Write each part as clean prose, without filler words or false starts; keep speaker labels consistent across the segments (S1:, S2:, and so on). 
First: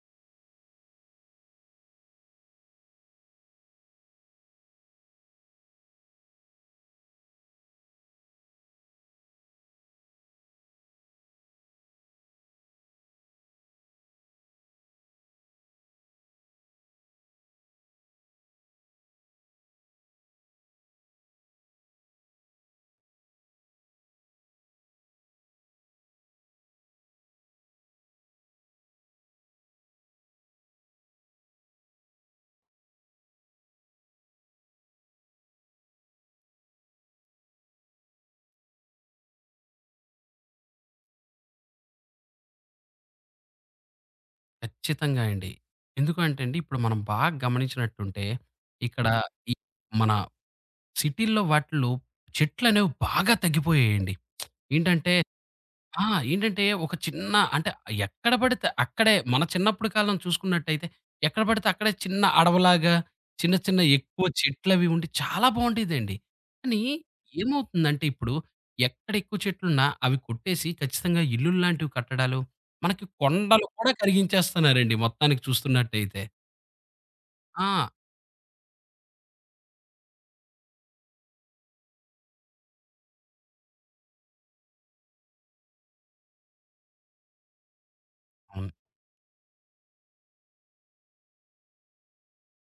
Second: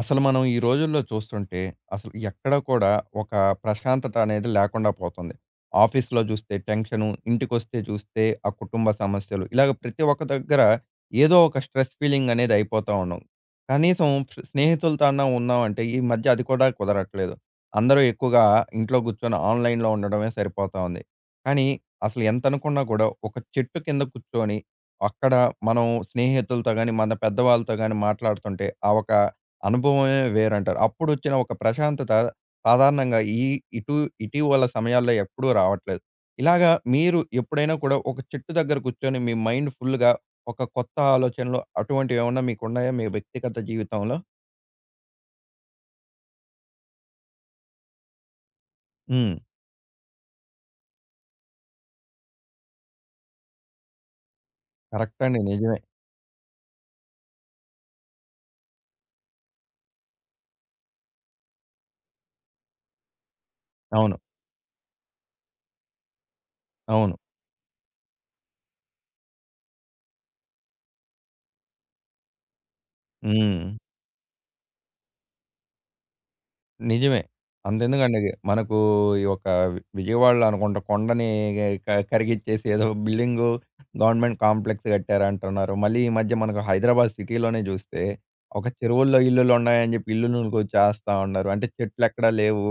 S1: అసలు మనం ఈ రోజుల్లో చూస్తుంటే అసలు ఎక్కడ కూడా ఒక ప్రశాంతత అనేది లేకుండా పోతుంది. ఆఫీస్‌లో జూస్తే టెన్షను, ఇంటికొస్తే చూస్తే ఆ కుటుంబ సమస్యలు, ఇలాగ ప్రతి ఒక్క దగ్గర ఏదో ఒక స్ట్రెస్ ఫీలింగ్ అనేది అయిపోతా ఉన్నాం. కనీసం స్నేహితులతో అన్నా ఉన్నామంటే ఈ మధ్య అది కూడా కుదరట్లేదు. అందరూ ఎక్కువగా ఇంట్లో కూర్చొని ఆన్‌లైన్‌లో ఉండడమే సరిపోతా ఉంది. కానీ అసలు ఎంత అనుకున్నా కూడా ఒక చెట్టు కింద కూర్చొని అక్కడ మనం స్నేహితులతో గాని, మన పెద్దవాళ్ళతో గాని మాట్లాడుతుంటే ఆ ఒక అనుభవమే వేరంటారు. అప్పుడొచ్చిన ఒక ప్రశాంతత సాధారణంగా ఈ ఇటు ఇటీవల సమయాల్లో ఎప్పుడూ రావట్లేదు. ఇలాగా మీరు ఎప్పుడైనా కూడా ఒక చెట్టు దగ్గర కూర్చొని మీ మైండ్ ఫుల్‌గా ఒక కొత్త ఆలోచనలు అటువంటివేమన్నా మీకున్నాయా మీ వ్యక్తిగత జీవితంలో?
S2: ఖచ్చితంగా అండి. ఎందుకంటే అండి, ఇప్పుడు మనం బాగా గమనించినట్టుంటే, ఇక్కడ
S1: హ్మ్.
S2: ఈ మన సిటీల్లో వాటిల్లో చెట్లనేవి బాగా తగ్గిపోయాయండి. ఏంటంటే
S1: కరెక్ట్ అండి. నిజమే.
S2: ఆ! ఏంటంటే ఒక చిన్న అంటే ఎక్కడ పడితే అక్కడే మన చిన్నప్పుడు కాలం చూసుకున్నట్టయితే ఎక్కడ పడితే అక్కడే చిన్న అడవిలాగా చిన్న చిన్న
S1: అవును.
S2: ఎక్కువ చెట్లవి ఉండి చాలా బావుండేదండి. కానీ
S1: అవును.
S2: ఏమవుతుందంటే ఇప్పుడు ఎక్కడ ఎక్కువ చెట్లున్నా అవి కొట్టేసి ఖచ్చితంగా ఇల్లులు లాంటివి కట్టడాలు, మనకి
S1: హ్మ్.
S2: కొండలు కూడా కరిగించేస్తున్నారండి మొత్తానికి చూస్తున్నట్టయితే.
S1: నిజమే.
S2: ఆ!
S1: అంతెందుకండి, మనకు ఈ యొక్క విజయవాడలో అనుకుంట కొండని కరిగిచ్చేసి ఏదో బిల్డింగు, గవర్నమెంట్ కాంప్లెక్స్ కట్టారంటున్నారు. మళ్ళీ ఈ మధ్య మనకు హైదరాబాద్ సిటీలోనే చూస్తే ఒక చెరువుల్లో ఇల్లులున్నాయని చెప్పి ఇల్లులను కూల్చేస్తా ఉన్నారు. అంటే చెట్లెక్కడ లేవు.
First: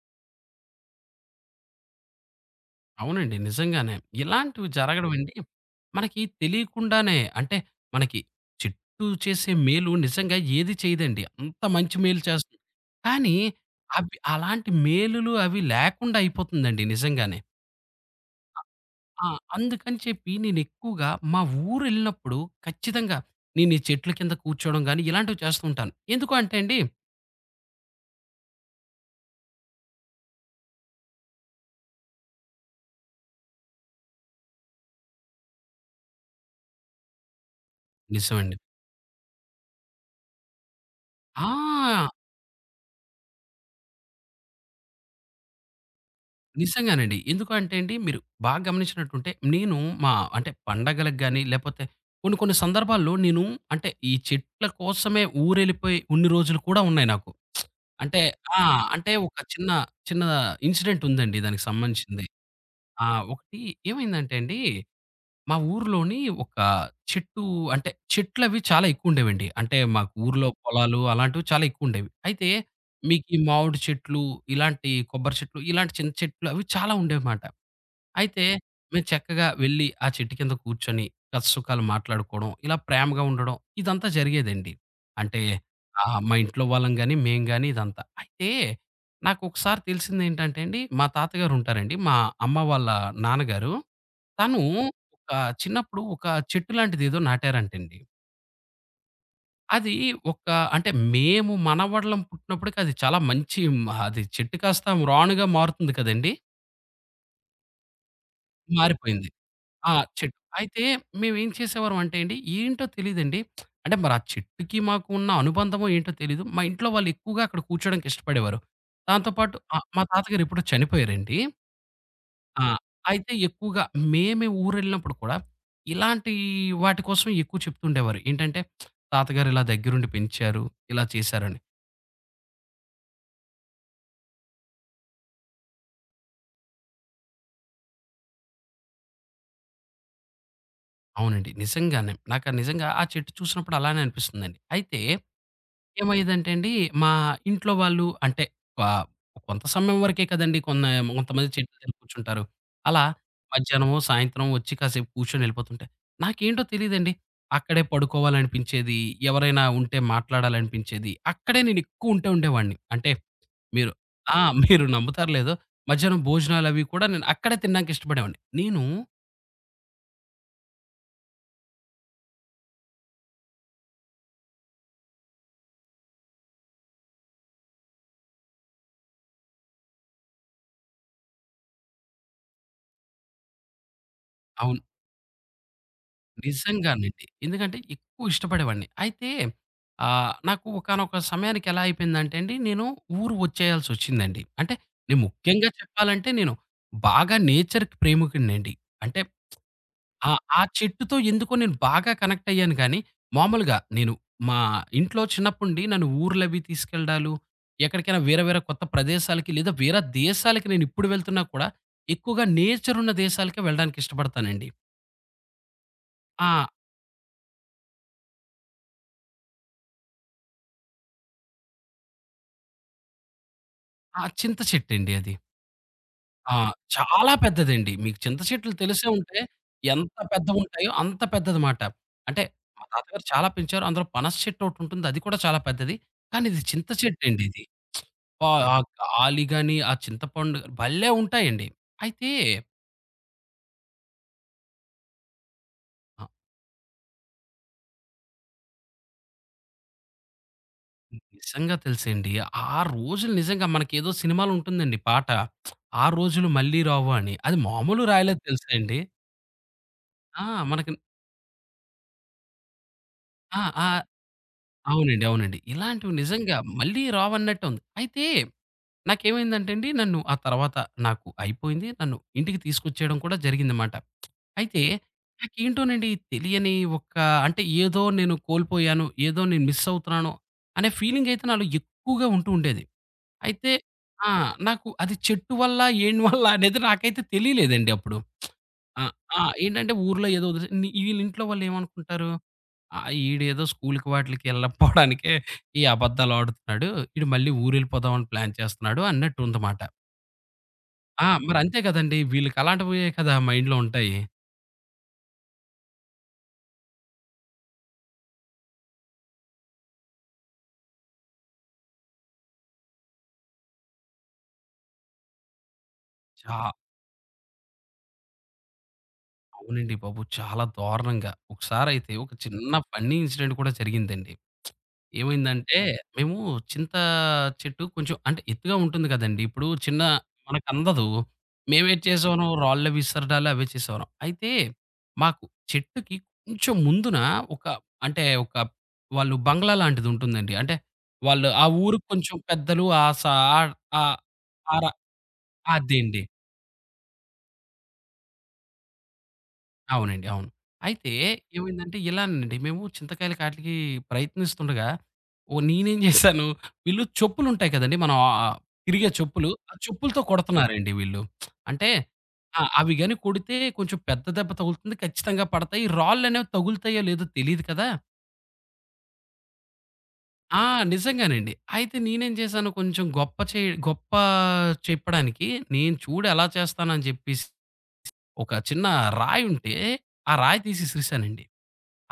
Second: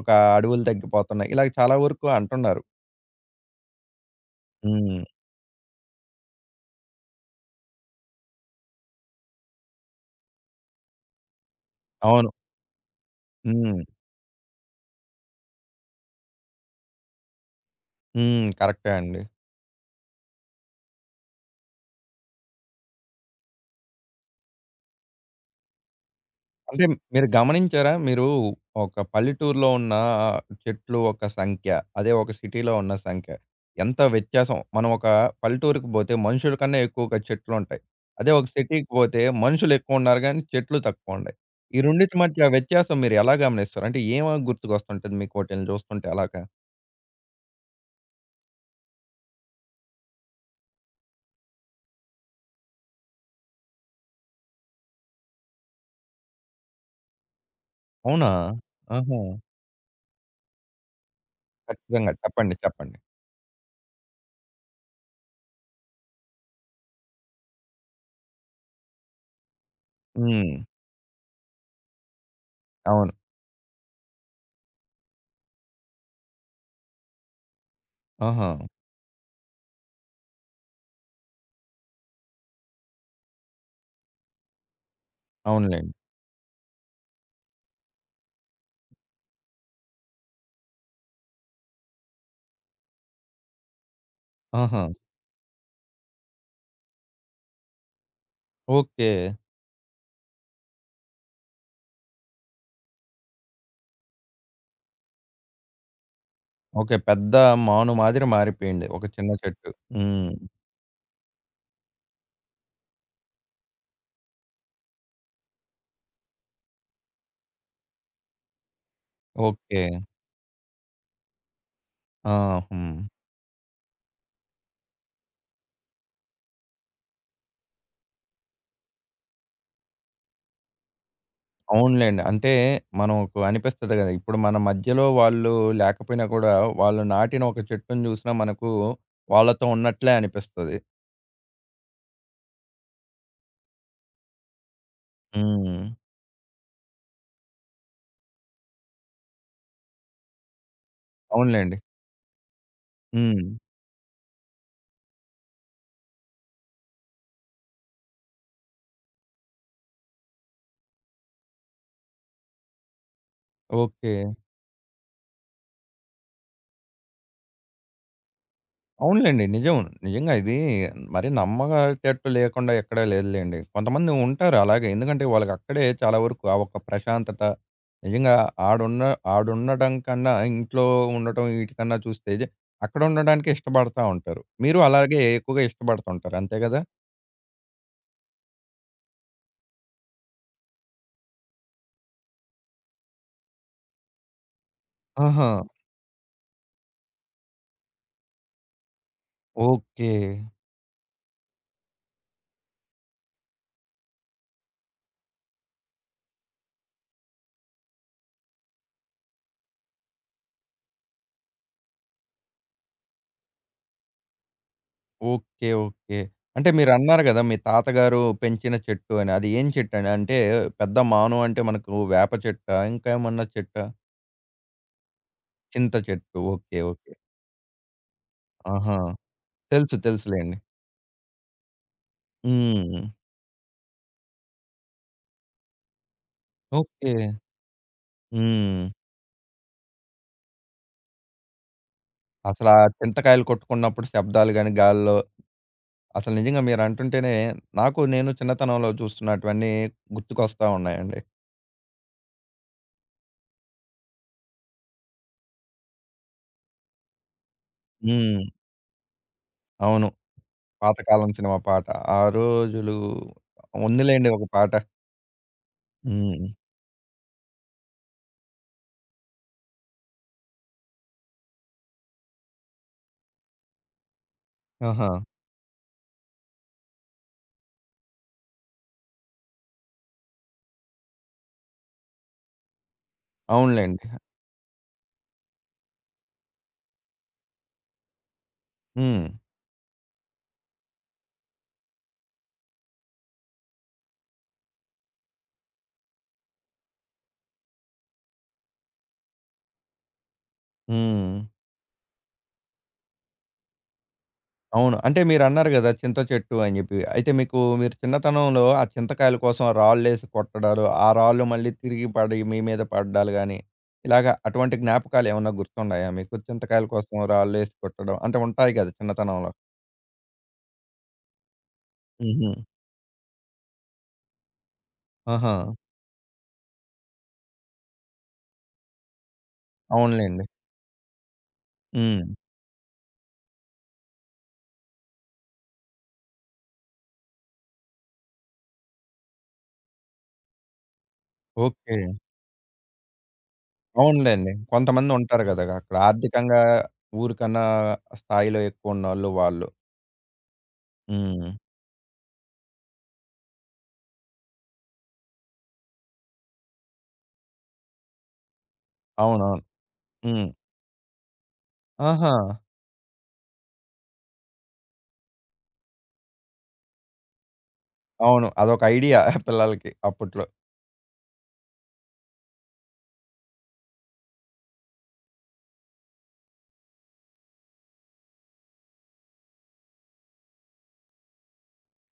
S1: ఒక అడవులు తగ్గిపోతున్నాయి. ఇలాగ చాలా వరకు అంటున్నారు.
S2: అవునండి, నిజంగానే. ఇలాంటివి
S1: హ్మ్.
S2: జరగడమండి మనకి తెలియకుండానే అంటే మనకి చెట్టు చేసే మేలు నిజంగా ఏది చేయదండి. అంత మంచి మేలు
S1: అవును.
S2: చేస్తుంది. కానీ
S1: హ్మ్.
S2: అవి అలాంటి మేలులు అవి లేకుండా అయిపోతుందండి నిజంగానే.
S1: హ్మ్. కరెక్టే అండి.
S2: ఆ! అందుకని చెప్పి నేనెక్కువగా మా ఊరెళ్ళినప్పుడు ఖచ్చితంగా నేను ఈ చెట్ల కింద కూర్చోవడం గాని ఇలాంటివి చేస్తూ ఉంటాను. ఎందుకు అంటే అండి,
S1: అంటే మీరు గమనించారా? మీరు ఒక పల్లెటూరులో ఉన్న ఆహ్, చెట్లు ఒక సంఖ్య. అదే ఒక సిటీలో ఉన్న సంఖ్య. ఎంత వ్యత్యాసం. మనం ఒక పల్లెటూరుకి పోతే మనుషుల కన్నా ఎక్కువగా చెట్లుంటాయి. అదే ఒక
S2: నిజమండి.
S1: సిటీకి పోతే మనుషులు ఎక్కువున్నారు గానీ, చెట్లు తక్కువుండాయి. ఈ
S2: ఆ!
S1: రెండిటి మధ్య ఆ వ్యత్యాసం మీరు ఎలా గమనిస్తారు? అంటే ఏం గుర్తుకొస్తుంటది మీకు వాటిల్ని చూస్తుంటే అలాగా?
S2: నిజంగానండి. ఎందుకు అంటే అండి, మీరు బాగా గమనించినట్టుంటే, నేను మా అంటే పండగలకు గాని, లేపోతే కొన్ని కొన్ని సందర్భాల్లో నేను అంటే, ఈ చెట్ల కోసమే ఊరెళ్ళిపోయి ఉన్ని రోజులు కూడా ఉన్నాయి నాకు. అంటే
S1: అవునా?
S2: ఆ! అంటే
S1: ఆహా!
S2: ఒక చిన్న, చిన్న ఇన్సిడెంట్ ఉందండి దానికి
S1: ఖచ్చితంగా.
S2: సంబంధించింది.
S1: చెప్పండి. చెప్పండి.
S2: ఆ! ఒకటి ఏమైందంటే అండి, మా ఊర్లోని ఒక చెట్టు అంటే చెట్లవి చాలా ఎక్కువుండేవండి. అంటే మాకు ఊర్లో
S1: హ్మ్.
S2: పొలాలు అలాంటివి చాలా ఎక్కువుండేవి. అయితే
S1: అవును.
S2: మీకు ఈ మామిడి చెట్లు, ఇలాంటి కొబ్బరి చెట్లు, ఇలాంటి చిన్న చెట్లు అవి చాలా ఉండేవిమాట. అయితే
S1: ఆహా!
S2: మీరు చక్కగా వెళ్లి ఆ చెట్టు కింద కూర్చొని కష్టసుఖాలు మాట్లాడుకోవడం, ఇలా ప్రేమగా ఉండడం ఇదంతా జరిగేదండి. అంటే
S1: అవునులెండి.
S2: మా ఇంట్లో వాళ్ళం గాని, మేము గాని ఇదంతా. అయితే నాకొకసారి తెలిసిందేంటంటే అండి, మా తాతగారు ఉంటారండి. మా అమ్మ వాళ్ళ నాన్నగారు. తను
S1: ఆహా!
S2: ఒక చిన్నప్పుడు ఒక చెట్టు లాంటిదేదో నాటారంటండి.
S1: ఓకే.
S2: అది ఒక అంటే మేము మనవళ్ళం పుట్టినప్పటికి అది చాలా మంచి అది చెట్టు కాస్త రానుగా మారుతుంది కదండీ!
S1: ఓకే. పెద్ద మాను మాదిరి మారిపోయింది. ఒక
S2: మారిపోయింది.
S1: చిన్న చెట్టు.
S2: ఆ!
S1: హ్మ్.
S2: చెట్టు. అయితే మేమేం చేసేవారం అంటే అండి, ఏంటో తెలీదండి. అంటే మరి ఆ చెట్టుకి మాకు ఉన్న అనుబంధమో ఏంటో తెలీదు. మా ఇంట్లో వాళ్ళు ఎక్కువగా అక్కడ కూర్చోడానికి ఇష్టపడేవారు. దాంతో పాటు
S1: ఓకే.
S2: మా తాతగారు ఎప్పుడో చనిపోయారండి.
S1: ఆ!
S2: ఆ!
S1: హ్మ్.
S2: అయితే ఎక్కువగా మేమే ఊరెళ్ళినప్పుడు కూడా ఇలాంటి వాటి కోసం ఎక్కువ చెప్తుండేవారు. ఏంటంటే, "తాతగారు ఇలా దగ్గరుండి పెంచారు, ఇలా చేశారని."
S1: అవునులెండి. అంటే మనకు అనిపిస్తది గదా! ఇప్పుడు మన మధ్యలో వాళ్ళు లేకపోయినా కూడా, వాళ్ళు నాటిన ఒక చెట్టుని జూసినా మనకు వాళ్ళతో ఉన్నట్లే అనిపిస్తది.
S2: అవునండి, నిజంగానే. నాకు నిజంగా ఆ చెట్టు చూసినప్పుడు అలానే అనిపిస్తుందండి. అయితే
S1: హ్మ్.
S2: ఏమయ్యేదంటే అండి, మా ఇంట్లో వాళ్ళు అంటే ఆహ్, కొంత సమయం వరకే కదండీ, కొంతమంది చెట్ల
S1: అవునులెండి.
S2: దగ్గర కూర్చుంటారు. అలా
S1: హ్మ్.
S2: మధ్యాహ్నమో, సాయంత్రం వచ్చి కాసేపు కూర్చొని వెళ్ళిపోతుంటే, నాకేంటో తెలీదండి. అక్కడే పడుకోవాలనిపించేది. ఎవరైనా ఉంటే మాట్లాడాలనిపించేది. అక్కడే నేను ఎక్కువ ఉంటే ఉండేవాడిని. అంటే మీరు
S1: ఓకే.
S2: ఆ! మీరు నమ్ముతారో లేదో, మధ్యాహ్నం భోజనాలవి కూడా నేను అక్కడే తినడానికి ఇష్టపడేవాడిని. నేను
S1: అవునులెండి. నిజం. నిజంగా ఇది మరి నమ్మగటట్టు లేకుండా ఎక్కడ లేదులెండి. కొంతమంది ఉంటారు అలాగే. ఎందుకంటే వాళ్ళకక్కడే చాలా వరకు ఆ ఒక్క ప్రశాంతత నిజంగా ఆడున్న ఆడుండడం కన్నా ఇంట్లో ఉండటం వీటికన్నా చూస్తే అక్కడ ఉండడానికే ఇష్టపడతా ఉంటారు. మీరు
S2: అవును.
S1: అలాగే ఎక్కువగా ఇష్టపడుతుంటారు. అంతే గదా?
S2: నిజంగానండి. ఎందుకంటే ఎక్కువ ఇష్టపడేవాడిని. అయితే నాకు ఒకానొక సమయానికి ఎలా అయిపోయిందంటే అండి, నేను ఊరు వచ్చేయాల్సొచ్చిందండి. అంటే నేను
S1: ఆహా!
S2: ముఖ్యంగా చెప్పాలంటే నేను బాగా నేచర్‌కి ప్రేమికుడినండి. అంటే
S1: ఓకే.
S2: ఆ ఆ చెట్టుతో ఎందుకో నేను బాగా కనెక్ట్ అయ్యాను గానీ, మామూలుగా నేను మా ఇంట్లో చిన్నప్పటి నుండి నన్ను ఊర్లవి తీసుకెళ్ళడాలు, ఎక్కడికైనా వేరే వేరే కొత్త ప్రదేశాలకి లేదా వేరే దేశాలకి నేనిప్పుడు వెళ్తున్నా కూడా ఎక్కువగా నేచరున్న దేశాలకే వెళ్ళడానికి ఇష్టపడతానండి.
S1: ఓకే. ఓకే.
S2: ఆ!
S1: అంటే మీరన్నారు గదా! మీ తాతగారు పెంచిన చెట్టు అని. అది ఏం చెట్టండి? అంటే పెద్ద మాను అంటే మనకు వేప చెట్టా? ఇంకా ఏమన్నా చెట్టా?
S2: ఆ చింత చెట్టండి అది.
S1: చింత చెట్టు.
S2: ఆ!
S1: ఓకే. ఓకే.
S2: చాలా పెద్దదండి. మీకు చింత చెట్లు
S1: ఆహా!
S2: తెలిసే ఉంటే
S1: తెలుసు.
S2: ఎంత
S1: తెలుసులెండి.
S2: పెద్దవుంటాయో అంత పెద్దదిమాట. అంటే మా
S1: హ్మ్.
S2: తాతగారు చాలా పెంచారు. అందులో పనస చెట్టు ఒకటుంటుంది. అది కూడా చాలా పెద్దది. కానీ ఇది చింత
S1: ఓకే.
S2: చెట్టండి ఇది. ఆ ఆ
S1: హ్మ్.
S2: గాలి గాని, ఆ చింతపండు భలే ఉంటాయండి. అయితే
S1: అసలా చింతకాయలు కొట్టుకున్నప్పుడు శబ్దాలు గాని, గాల్లో
S2: ఆహ్,
S1: అసలు నిజంగా మీరంటుంటేనే నాకు నేను చిన్నతనంలో చూస్తున్నటువన్నీ గుర్తుకొస్తా ఉన్నాయండి.
S2: నిజంగా తెలుసండి. ఆ రోజులు నిజంగా మనకేదో సినిమాలో ఉంటుందండి పాట. ఆ రోజులు మళ్ళీ రావు అని. అది మామూలు రాయలేదు
S1: హ్మ్.
S2: తెలుసా అండి.
S1: అవును.
S2: ఆ! మనకి
S1: పాతకాలం సినిమా పాట. ఆ రోజులు
S2: ఆ! ఆ!
S1: ఉందిలెండి ఒక పాట.
S2: అవునండి, అవునండి. ఇలాంటివి
S1: హ్మ్.
S2: నిజంగా మళ్ళీ రావన్నట్టుంది. అయితే నాకేమైందంటే అండి, నన్ను ఆ తర్వాత నాకు అయిపోయింది. నన్ను ఇంటికి తీసుకొచ్చేయడం కూడా జరిగిందమాట. అయితే
S1: ఆహా!
S2: నాకేంటోనండి, తెలియని ఒక అంటే ఏదో నేను కోల్పోయాను, ఏదో నేను మిస్ అవుతున్నాను అనే ఫీలింగ్ అయితే నాలో ఎక్కువగా ఉంటూ ఉండేది. అయితే
S1: అవునులెండి.
S2: ఆ! నాకు అది చెట్టు వల్ల, ఏం వల్ల అనేది నాకైతే తెలియలేదండి అప్పుడు. ఆ!
S1: హ్మ్.
S2: ఆ! ఏంటంటే ఊర్లో ఏదో వదిలేసి వీళ్ళ ఇంట్లో వాళ్ళు ఏమనుకుంటారు, "ఆహ్, ఈడేదో స్కూల్‌కి వాటిలకి ఎళ్ళకపోవడానికే ఈ అబద్ధాలు ఆడుతున్నాడు. ఈడు మళ్ళీ ఊరెళ్ళిపోదామని ప్లాన్ చేస్తున్నాడు" అన్నట్టు ఉందమాట.
S1: హ్మ్.
S2: మరంతే కదండీ! వీళ్ళకలాంటివే కదా మైండ్‌లో ఉంటాయి.
S1: అవును. అంటే మీరన్నారు గదా! చింత చెట్టు అని జెప్పి. అయితే మీకు మీరు చిన్నతనంలో ఆ చింతకాయల కోసం రాళ్ళేసి కొట్టడాలు, ఆ రాళ్ళు మళ్ళీ తిరిగి పడి మీ మీద పడ్డాలు గాని, ఇలాగ అటువంటి జ్ఞాపకాలేమన్నా గుర్తున్నాయా మీకు?
S2: చా
S1: చింతకాయల కోసం రాళ్ళేసి కొట్టడం అంటే ఉంటాయి గదా! చిన్నతనంలో.
S2: అవునండి బాబు, చాలా దారుణంగా. ఒకసారయితే ఒక
S1: హుహు.
S2: చిన్న ఫన్నీ ఇన్సిడెంట్ కూడా జరిగిందండి.
S1: ఆహా!
S2: ఏమైందంటే, మేము చింత చెట్టు కొంచెం అంటే ఎత్తుగా ఉంటుంది కదండీ! ఇప్పుడు చిన్న
S1: అవునులెండి.
S2: మనకందదు. మేమేటి
S1: హ్మ్.
S2: చేసేవాళ్ళం రాళ్ళవి విసరడాలు అవే చేసేవాళ్ళం. అయితే మాకు చెట్టుకి కొంచెం ముందున ఒక అంటే ఒక వాళ్ళు బంగ్లా లాంటిదుంటుందండి. అంటే వాళ్ళు ఆ ఊరు
S1: ఓకే.
S2: కొంచెం పెద్దలు ఆ సా ఆహ్, ఆ
S1: అవునులెండి.
S2: ఆర
S1: కొంతమందుంటారు గదా! అక్కడ
S2: అదేండి.
S1: ఆర్థికంగా ఊరికన్నా స్థాయిలో ఎక్కువున్నోళ్ళు వాళ్ళు.
S2: అవునండి, అవును. అయితే
S1: హ్మ్.
S2: ఏమైందంటే ఇలానండి, మేము చింతకాయలకి ఆటిలికి ప్రయత్నిస్తుండగా, ఓ నేనేం చేశాను, వీళ్ళు చెప్పులుంటాయి కదండీ! మనం తిరిగే చెప్పులు.
S1: అవునవును.
S2: ఆ చెప్పులతో
S1: హ్మ్.
S2: కొడుతున్నారండి వీళ్ళు. అంటే
S1: ఆహా!
S2: అవి గాని కొడితే కొంచెం పెద్ద దెబ్బ తగులుతుంది. ఖచ్చితంగా పడతాయి. రాళ్ళనేవి తగులుతాయో లేదో తెలీదు కదా!
S1: అవును. అదొక ఐడియా పిల్లలకి అప్పట్లో.
S2: ఆ! నిజంగానండి. అయితే నేనేం చేశాను కొంచెం గొప్ప చెప్పడానికి, నేను చూడు ఎలా చేస్తానని చెప్పేసి ఒక చిన్న రాయుంటే, ఆ రాయి తీసి ఇసిరేసానండి.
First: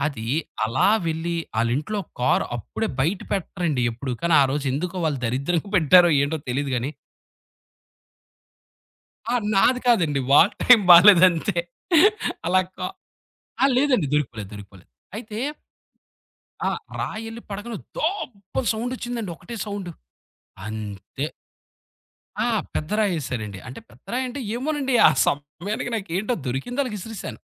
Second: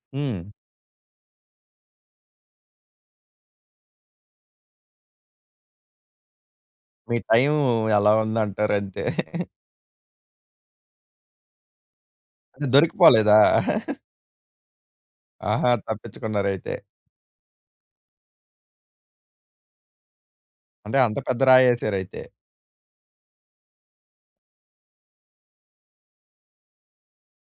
S2: అది
S1: హ్మ్.
S2: అలా వెళ్ళి ఆళ్ళింట్లో కార్ అప్పుడే బయట పెట్టరండి ఎప్పుడు. కానీ ఆ రోజు ఎందుకో వాళ్ళు దరిద్రంగా పెట్టారో ఏంటో తెలీదు గానీ
S1: మీ టైము ఎలా ఉందంటారంతే.
S2: నాది కాదండి. వాళ్ళ టైం బాలేదంతే. అలా
S1: అంటే
S2: కా
S1: దొరికిపోలేదా?
S2: ఆ! లేదండి, దొరికిపోలేదు, దొరికిపోలేదు. అయితే
S1: ఆహా!
S2: ఆ
S1: తప్పించుకున్నారయితే.
S2: రాయెళ్లి పడగానే దోబ్బని సౌండొచ్చిందండి. ఒకటే సౌండు.
S1: అంటే అంత
S2: అంతే.
S1: పెద్ద రాయేసారయితే.
S2: ఆ! పెద్ద రాయేశారండి. అంటే పెద్ద రాయంటే ఏమోనండి, ఆ సమయానికి నాకేంటో దొరికిందలగ విసిరేసాను.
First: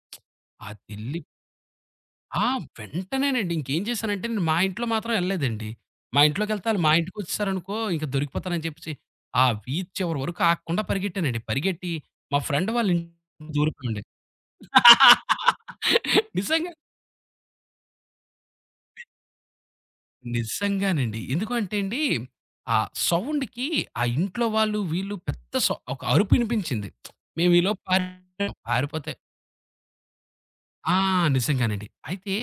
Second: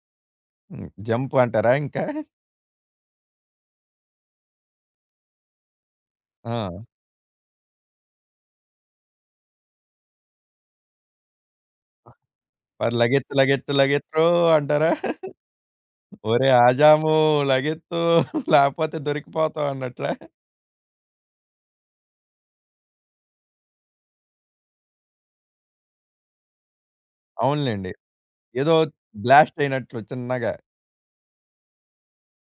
S1: హ్మ్.
S2: అదెళ్ళి
S1: జంప్ అంటారా ఇంకా?
S2: ఆ! వెంటనేనండి. ఇంకేం చేశానంటే నేను మా ఇంట్లో మాత్రం ఎళ్ళలేదండి. మా ఇంట్లోకెళ్తే
S1: ఆ!
S2: ఆళ్ళు మా ఇంటికొచ్చేసారనుకో ఇంక దొరికిపోతానని చెప్పేసి, ఆ బీచ్ చివరి వరకు ఆగకుండా పరిగెట్టానండి. పరిగెట్టి మా ఫ్రెండ్ వాళ్ళ
S1: మరి లగెత్తు,
S2: ఇంటికి
S1: లగెత్తు,
S2: దూరిపోయామండి.
S1: లగెత్రో అంటారా? ఒరే
S2: నిజంగా.
S1: ఆజాము లగెత్తు లేపోతే దొరికిపోతాం అన్నట్లా?
S2: నిజంగానండి. ఎందుకు అంటే అండి, ఆ సౌండ్‌కి ఆ ఇంట్లో వాళ్ళు, వీళ్ళు పెద్ద సౌ ఒక అరుపు ఇనిపించింది. మేమీలోపు
S1: అవునులెండి.
S2: పారిపోయాం.
S1: ఏదో
S2: పారిపోతే
S1: బ్లాస్ట్ అయినట్లు చిన్నగా.
S2: ఆ! నిజంగానండి. అయితే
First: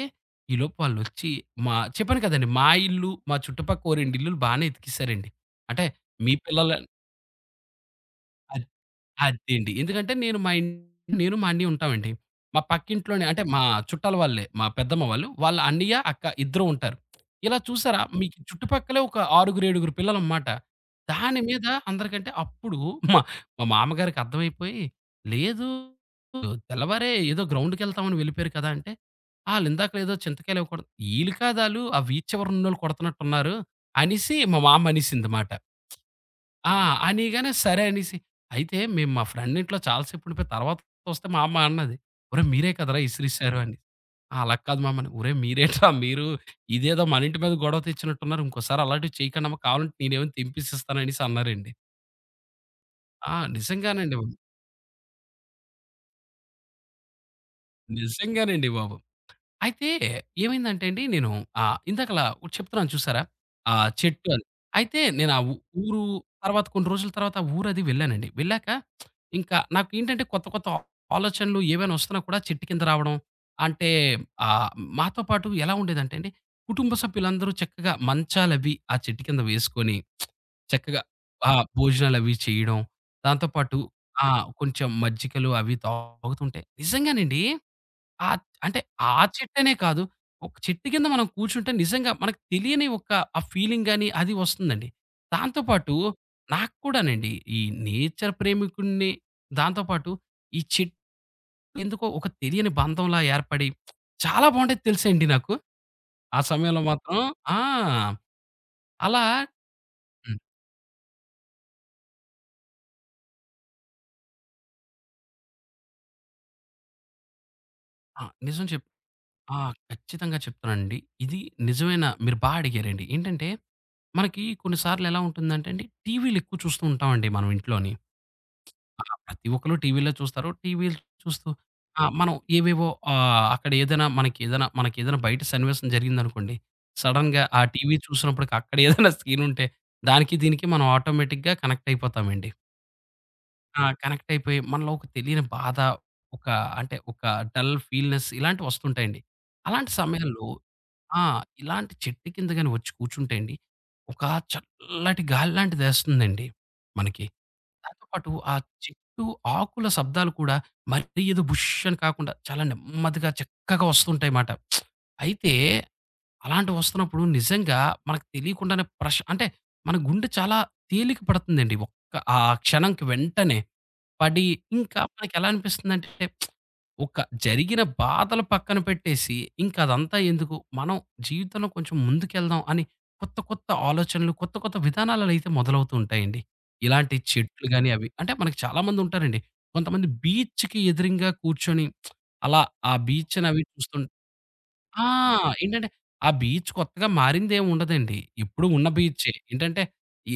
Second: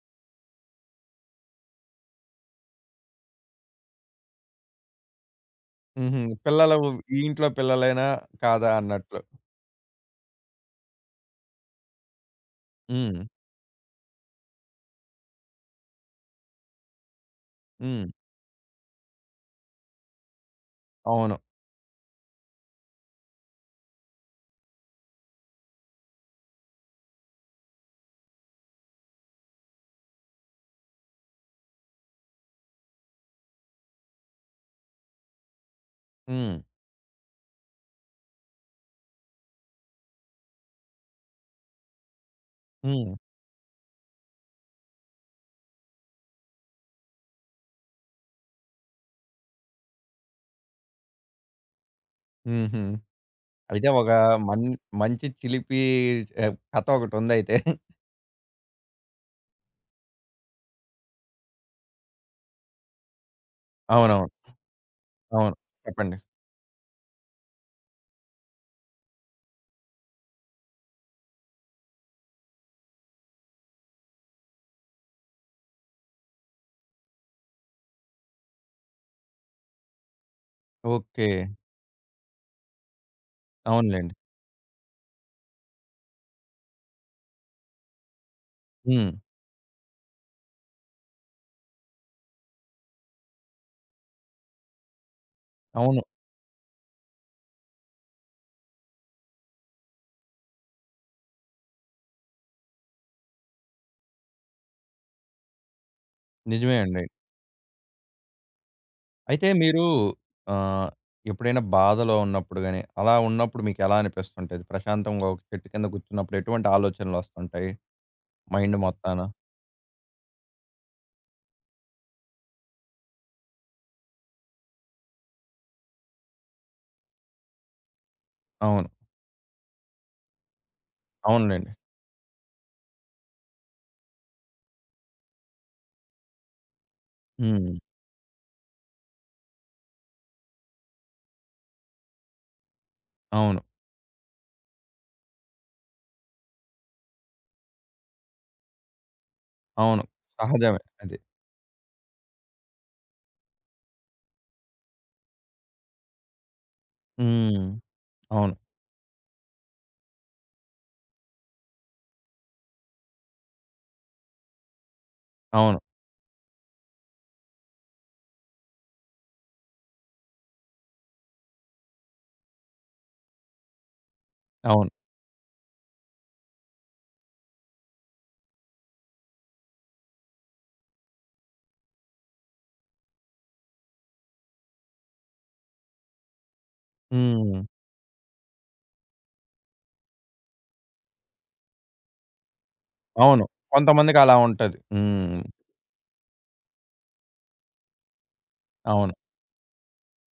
S2: ఈలోపు వాళ్ళొచ్చి చెప్పాను కదండీ! మా ఇల్లు, మా చుట్టుపక్క ఓ 2 ఇల్లులు బానే ఎతికిసారండి. అంటే
S1: హుహు.
S2: మీ పిల్లల
S1: పిల్లలు ఈ ఇంట్లో పిల్లలేనా?
S2: అ
S1: కాదా? అన్నట్లు.
S2: అదేండి. ఎందుకంటే నేను, మా అన్నయ్య ఉంటామండి. మా
S1: హ్మ్.
S2: పక్కింట్లోనే అంటే మా చుట్టాల వాళ్ళే, మా పెద్దమ్మ వాళ్ళు. వాళ్ళ అన్నయ్య, అక్క ఇద్దరు ఉంటారు. ఇలా చూసారా
S1: హ్మ్.
S2: మీకు చుట్టుపక్కలే ఒక 6, 7 పిల్లలన్నమాట.
S1: అవును.
S2: దాని మీద అందరికంటే అప్పుడు మా మా మామగారికి అర్థమైపోయి, "లేదు, తెల్లవారే ఏదో గ్రౌండ్‌కెళ్తామని వెళ్ళిపోయారు కదా!" అంటే, "ఆళ్ళిందాకల ఏదో చింతకాయలేవో కొడ ఈళ్ళు కాదాళ్ళు ఆ బీచ్ చివరనోళ్ళు కొడుతున్నట్టున్నారు" అనేసి మా మామ అనేసిందిమాట.
S1: హ్మ్.
S2: ఆ! అనిగానే సరే అనేసి, అయితే మేము మా ఫ్రెండ్ ఇంట్లో చాలా సేపుండిపోయి తర్వాత చూస్తే మా అమ్మ అన్నది, "ఒరేయ్! మీరే కదరా
S1: హ్మ్.
S2: ఇసిరిసారు" అని. "ఆ! అలా కాదు మమ్మ" అని. "ఒరేయ్! మీరేంట్రా మీరు ఇదేదో మన ఇంటి మీద గొడవ తెచ్చినట్టున్నారు. ఇంకోసారి అలాంటివి చేయకండమ్మ, కావాలంటే నేనేమైనా తెంపిసిస్తాను" అనేసి అన్నారండి.
S1: హుహు. అయితే ఒక
S2: నిజంగానండి బాబు,
S1: మన్ మంచి చిలిపి ఆహ్, కథ ఒకటుందయితే.
S2: నిజంగానండి బాబు. అయితే ఏమైందంటే అండి, నేను ఇందాకలా ఒకటి చెప్తున్నాను చూసారా? ఆ
S1: అవునవును.
S2: చెట్టు అని. అయితే నేను ఆ ఊ
S1: అవును.
S2: ఊరు
S1: చెప్పండి.
S2: తర్వాత కొన్ని రోజుల తర్వాత ఆ ఊరది వెళ్ళానండి. వెళ్ళాక ఇంకా నాకేంటంటే కొత్త కొత్త ఆలోచనలు ఏవైనా వస్తున్నా కూడా చెట్టు కింద రావడం. అంటే ఆహ్, మాతో పాటు ఎలా ఉండేదంటే అండి, కుటుంబ సభ్యులందరూ చక్కగా మంచాలవి ఆ చెట్టు కింద వేసుకొని చక్కగా
S1: ఓకే.
S2: ఆ! భోజనాలవి చేయడం. దాంతో పాటు
S1: అవునులెండి.
S2: ఆ! కొంచెం మజ్జికలు అవి తాగుతుంటే నిజంగానండి, ఆ! అంటే ఆ
S1: హ్మ్.
S2: చెట్టనే కాదు. ఒక చెట్టు కింద మనం కూర్చుంటే నిజంగా మనకు తెలియని ఒక ఆ ఫీలింగ్ గాని అది వస్తుందండి. దాంతో పాటు
S1: అవును.
S2: నాకు కూడానండి ఈ నేచర్ ప్రేమికుడిని, దాంతో పాటు ఈ చెట్లు ఎందుకో ఒక తెలియని బంధంలా ఏర్పడి చాలా బావుండేది తెలుసా అండి నాకు. ఆ
S1: నిజమే
S2: సమయంలో
S1: అండి.
S2: మాత్రం ఆ! అలా
S1: అయితే మీరు
S2: హ్మ్.
S1: ఆహ్, ఎప్పుడైనా బాధలో ఉన్నప్పుడు గాని, అలా ఉన్నప్పుడు మీకెలా అనిపిస్తుంటది? ప్రశాంతంగా ఒక చెట్టు కింద కూర్చున్నప్పుడు ఎటువంటి ఆలోచనలొస్తుంటాయి?
S2: ఆ! నిజం
S1: మైండ్
S2: చెప్
S1: మొత్తాన?
S2: ఆ! ఖచ్చితంగా చెప్తానండి. ఇది నిజమైన, మీరు అడిగారండి. ఏంటంటే, మనకి కొన్ని సార్లు ఎలా ఉంటుందంటే అండి, టీవీలు ఎక్కువ చూస్తూ ఉంటామండి మనం ఇంట్లోని.
S1: అవును.
S2: ప్రతి ఒక్కళ్ళు టీవీలే చూస్తారు. టీవీలు చూస్తూ
S1: అవునులెండి.
S2: మనం ఏవేవో అక్కడ ఏదైనా మనకేదైనా మనకేదైనా బయట సన్నివేశం జరిగిందనుకోండి, సడెన్‌గా ఆ
S1: హ్మ్.
S2: టీవీ చూసినప్పటికి అక్కడ ఏదైనా సీన్ ఉంటే, దానికి దీనికి మనం ఆటోమేటిక్‌గా కనెక్ట్ అయిపోతామండి.
S1: అవును.
S2: కనెక్ట్ అయిపోయి మనలో ఒక తెలియని బాధ, ఒక ఒక డల్ ఫీల్‌నెస్ ఇలాంటివి వస్తుంటాయండి. అలాంటి
S1: అవును.
S2: సమయంలో
S1: సహజమే అది.
S2: ఆ! ఇలాంటి చెట్టు కింద గాని వచ్చి కూర్చుంటే అండి, ఒక చల్లటి గాలి లాంటిదేస్తుందండి మనకి.
S1: హ్మ్.
S2: దాంతో పాటు
S1: అవును.
S2: ఆ చెట్టు ఆకుల శబ్దాలు కూడా మరీ ఏదో బుష్ అని కాకుండా చాలా నెమ్మదిగా చక్కగా వస్తుంటాయి మాట. అయితే
S1: అవును.
S2: అలాంటివొస్తున్నప్పుడు నిజంగా మనకు తెలియకుండానే ప్రశ్ అంటే మన గుండె చాలా తేలిక పడుతుందండి, ఒక్క ఆ క్షణంకి వెంటనే. పడి
S1: అవును.
S2: ఇంకా మనకెలా అనిపిస్తుందంటే ఒక జరిగిన బాధలు పక్కన పెట్టేసి ఇంక అదంతా ఎందుకు, మనం జీవితంలో కొంచెం ముందుకెళ్దాం అని కొత్త కొత్త ఆలోచనలు, కొత్త కొత్త విధానాలనైతే మొదలవుతూ ఉంటాయండి. ఇలాంటి
S1: హ్మ్.
S2: చెట్లు గాని అవి అంటే మనకు చాలా మందుంటారండి. కొంతమంది బీచ్‌కి ఎదురింగా కూర్చొని అలా ఆ
S1: అవును.
S2: బీచ్‌నవి చూస్తుంటే
S1: కొంతమందికి అలా ఉంటది.
S2: ఆ!
S1: హ్మ్.
S2: ఏంటంటే, ఆ బీచ్ కొత్తగా మారిందేముండదండి. ఎప్పుడూ ఉన్న
S1: అవును.
S2: బీచే. ఏంటంటే,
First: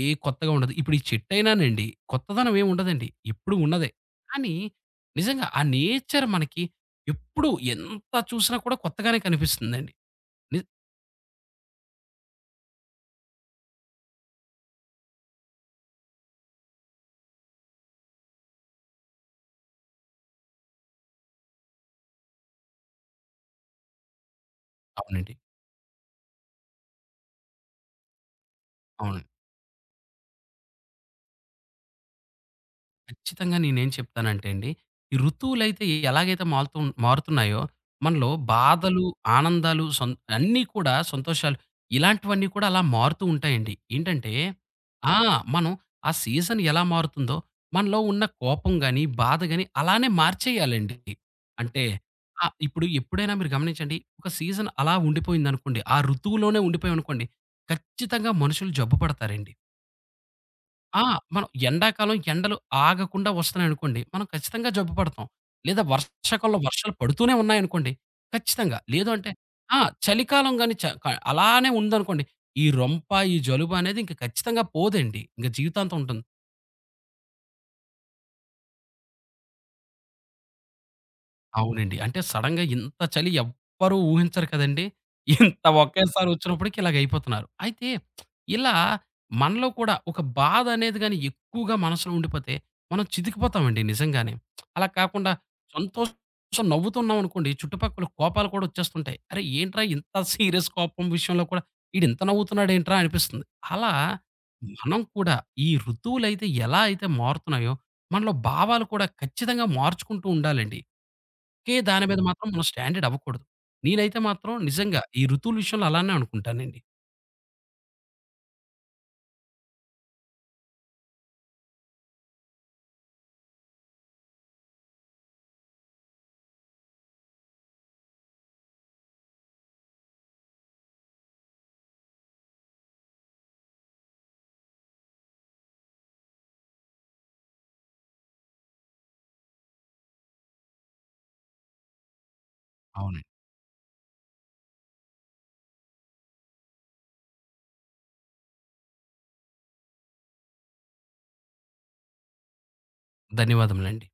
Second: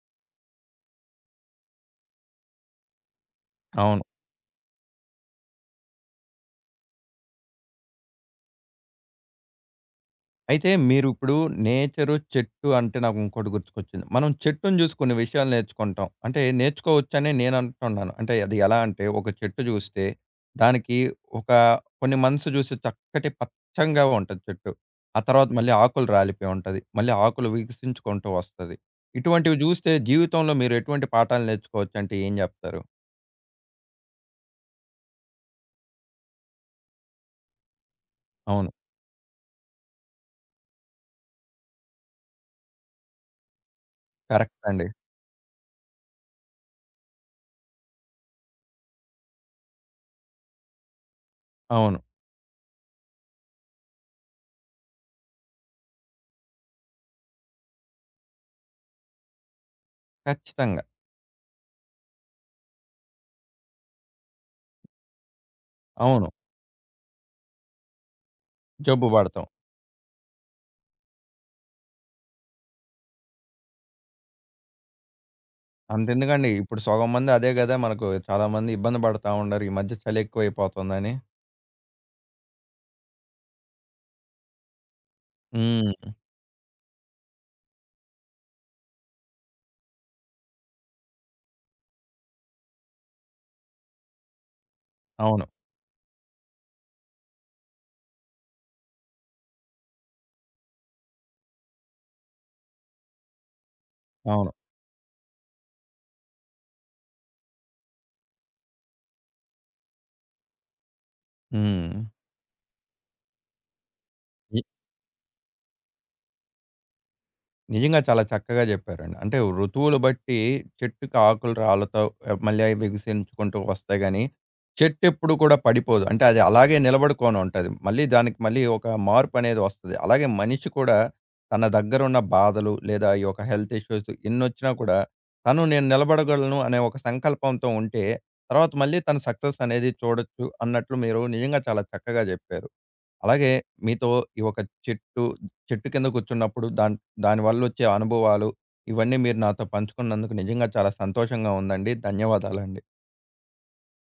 S2: ఏ కొత్తగా ఉండదు. ఇప్పుడు ఈ చెట్టయినానండి, కొత్తదనం ఏముండదండి. ఎప్పుడూ ఉన్నదే.
S1: అవును.
S2: కానీ, నిజంగా ఆ నేచర్ మనకి ఎప్పుడూ ఎంత చూసినా కూడా కొత్తగానే కనిపిస్తుందండి. ని
S1: అయితే మీరిప్పుడు నేచరు, చెట్టు అంటే నాకు ఇంకోటి గుర్తుకొచ్చింది. మనం చెట్టుని జూసి కొన్ని విషయాలు నేర్చుకుంటాం. అంటే నేర్చుకోవచ్చనే నేనంటున్నాను. అంటే అది ఎలా అంటే ఒక చెట్టు జూస్తే దానికి ఒక కొన్ని మంత్స్ జూసి చక్కటి పచ్చంగా ఉంటది చెట్టు. ఆ
S2: అవునండి,
S1: తర్వాత మళ్ళీ ఆకులు రాలిపోయి ఉంటది. మళ్ళీ ఆకులు వికసించుకుంటూ వస్తది.
S2: అవును.
S1: ఇటువంటివి జూస్తే జీవితంలో మీరు ఎటువంటి పాఠాలు నేర్చుకోవచ్చంటే ఏం జెప్తారు?
S2: ఖచ్చితంగా నేనేం చెప్తానంటే అండి, ఈ ఋతువులైతే ఎలాగైతే మారుతున్నాయో, మనలో
S1: అవును.
S2: బాధలు, ఆనందాలు సం అన్నీ కూడా సంతోషాలు ఇలాంటివన్నీ కూడా అలా మారుతూ ఉంటాయండి. ఏంటంటే,
S1: కరెక్ట్ అండి.
S2: ఆ! మనం ఆ సీజన్ ఎలా మారుతుందో, మనలో ఉన్న కోపం గాని, బాధ గాని అలానే మార్చేయాలండి. అంటే,
S1: అవును.
S2: ఇప్పుడు ఎప్పుడైనా మీరు గమనించండి, ఒక సీజన్ అలా ఉండిపోయిందనుకోండి, ఆ ఋతువులోనే ఉండిపోయామనుకోండి, ఖచ్చితంగా మనుషులు జబ్బు పడతారండి.
S1: ఖచ్చితంగా.
S2: ఆ! మనం ఎండాకాలం ఎండలు ఆగకుండా వస్తున్నాయనుకోండి, మనం ఖచ్చితంగా జబ్బు పడతాం. లేదా
S1: అవును.
S2: వర్షాకాలంలో వర్షాలు పడుతూనే ఉన్నాయనుకోండి, ఖచ్చితంగా.
S1: జబ్బు
S2: లేదు అంటే
S1: బడతాం.
S2: ఆ! చలికాలం గాని చ క అలానే ఉందనుకోండి, ఈ రొంప, ఈ జలుబనేది ఇంక ఖచ్చితంగా పోదండి. ఇంక జీవితాంతం ఉంటుంది.
S1: అంతెందుకండి. ఇప్పుడు సగం మంది అదే గదా! మనకు చాలామంది ఇబ్బంది పడతా ఉండారు. ఈ మధ్య చలి ఎక్కువైపోతుందని.
S2: అవునండి. అంటే సడెన్‌గా ఇంత చలి ఎవ్వరూ ఊహించరు కదండీ! ఇంత
S1: హ్మ్.
S2: ఒకేసారి వచ్చినప్పటికి ఇలాగయిపోతున్నారు. అయితే ఇలా మనలో కూడా ఒక బాధ అనేది గాని ఎక్కువగా మనసులో ఉండిపోతే మనం చితికిపోతామండి నిజంగానే. అలా కాకుండా
S1: అవును.
S2: సంతోషం నవ్వుతున్నాం అనుకోండి, చుట్టుపక్కల కోపాలు కూడా వచ్చేస్తుంటాయి. అరే! ఏంట్రా ఇంత సీరియస్ కోపం విషయంలో కూడా ఈడింత నవ్వుతున్నాడేంట్రా అనిపిస్తుంది. అలా
S1: అవును.
S2: మనం కూడా ఈ ఋతువులైతే ఎలా అయితే మారుతున్నాయో, మనలో భావాలు కూడా ఖచ్చితంగా మార్చుకుంటూ ఉండాలండి. కే
S1: హ్మ్.
S2: దాని మీద మాత్రం మనం స్టాండర్డ్ అవ్వకూడదు. నేనైతే మాత్రం నిజంగా ఈ ఋతువుల విషయంలో అలానే అనుకుంటానండి.
S1: నిజంగా చాలా చక్కగా చెప్పారండి. అంటే ఋతువులు బట్టి చెట్టుకి ఆకులు రాలతో ఆహ్, మళ్ళీ అవి వికసించుకుంటూ వస్తాయి గానీ, చెట్టు ఎప్పుడు కూడా పడిపోదు. అంటే అది అలాగే నిలబడుకొని ఉంటది. మళ్ళీ దానికి మళ్ళీ ఒక మార్పనేది వస్తది. అలాగే మనిషి కూడా తన దగ్గరున్న బాధలు లేదా ఈ యొక్క హెల్త్ ఇష్యూస్ ఎన్నొచ్చినా కూడా తను నేను నిలబడగలను అనే ఒక సంకల్పంతో ఉంటే తర్వాత మళ్ళీ తను సక్సెస్ అనేది చూడొచ్చు అన్నట్లు మీరు నిజంగా చాలా చక్కగా చెప్పారు.
S2: అవునండి.
S1: అలాగే మీతో ఈ ఒక చెట్టు, చెట్టు కింద కూర్చున్నప్పుడు దాని వల్లొచ్చే అనుభవాలు, ఇవన్నీ మీరు నాతో పంచుకున్నందుకు నిజంగా చాలా సంతోషంగా ఉందండి. ధన్యవాదాలండి.
S2: ధన్యవాదములండి.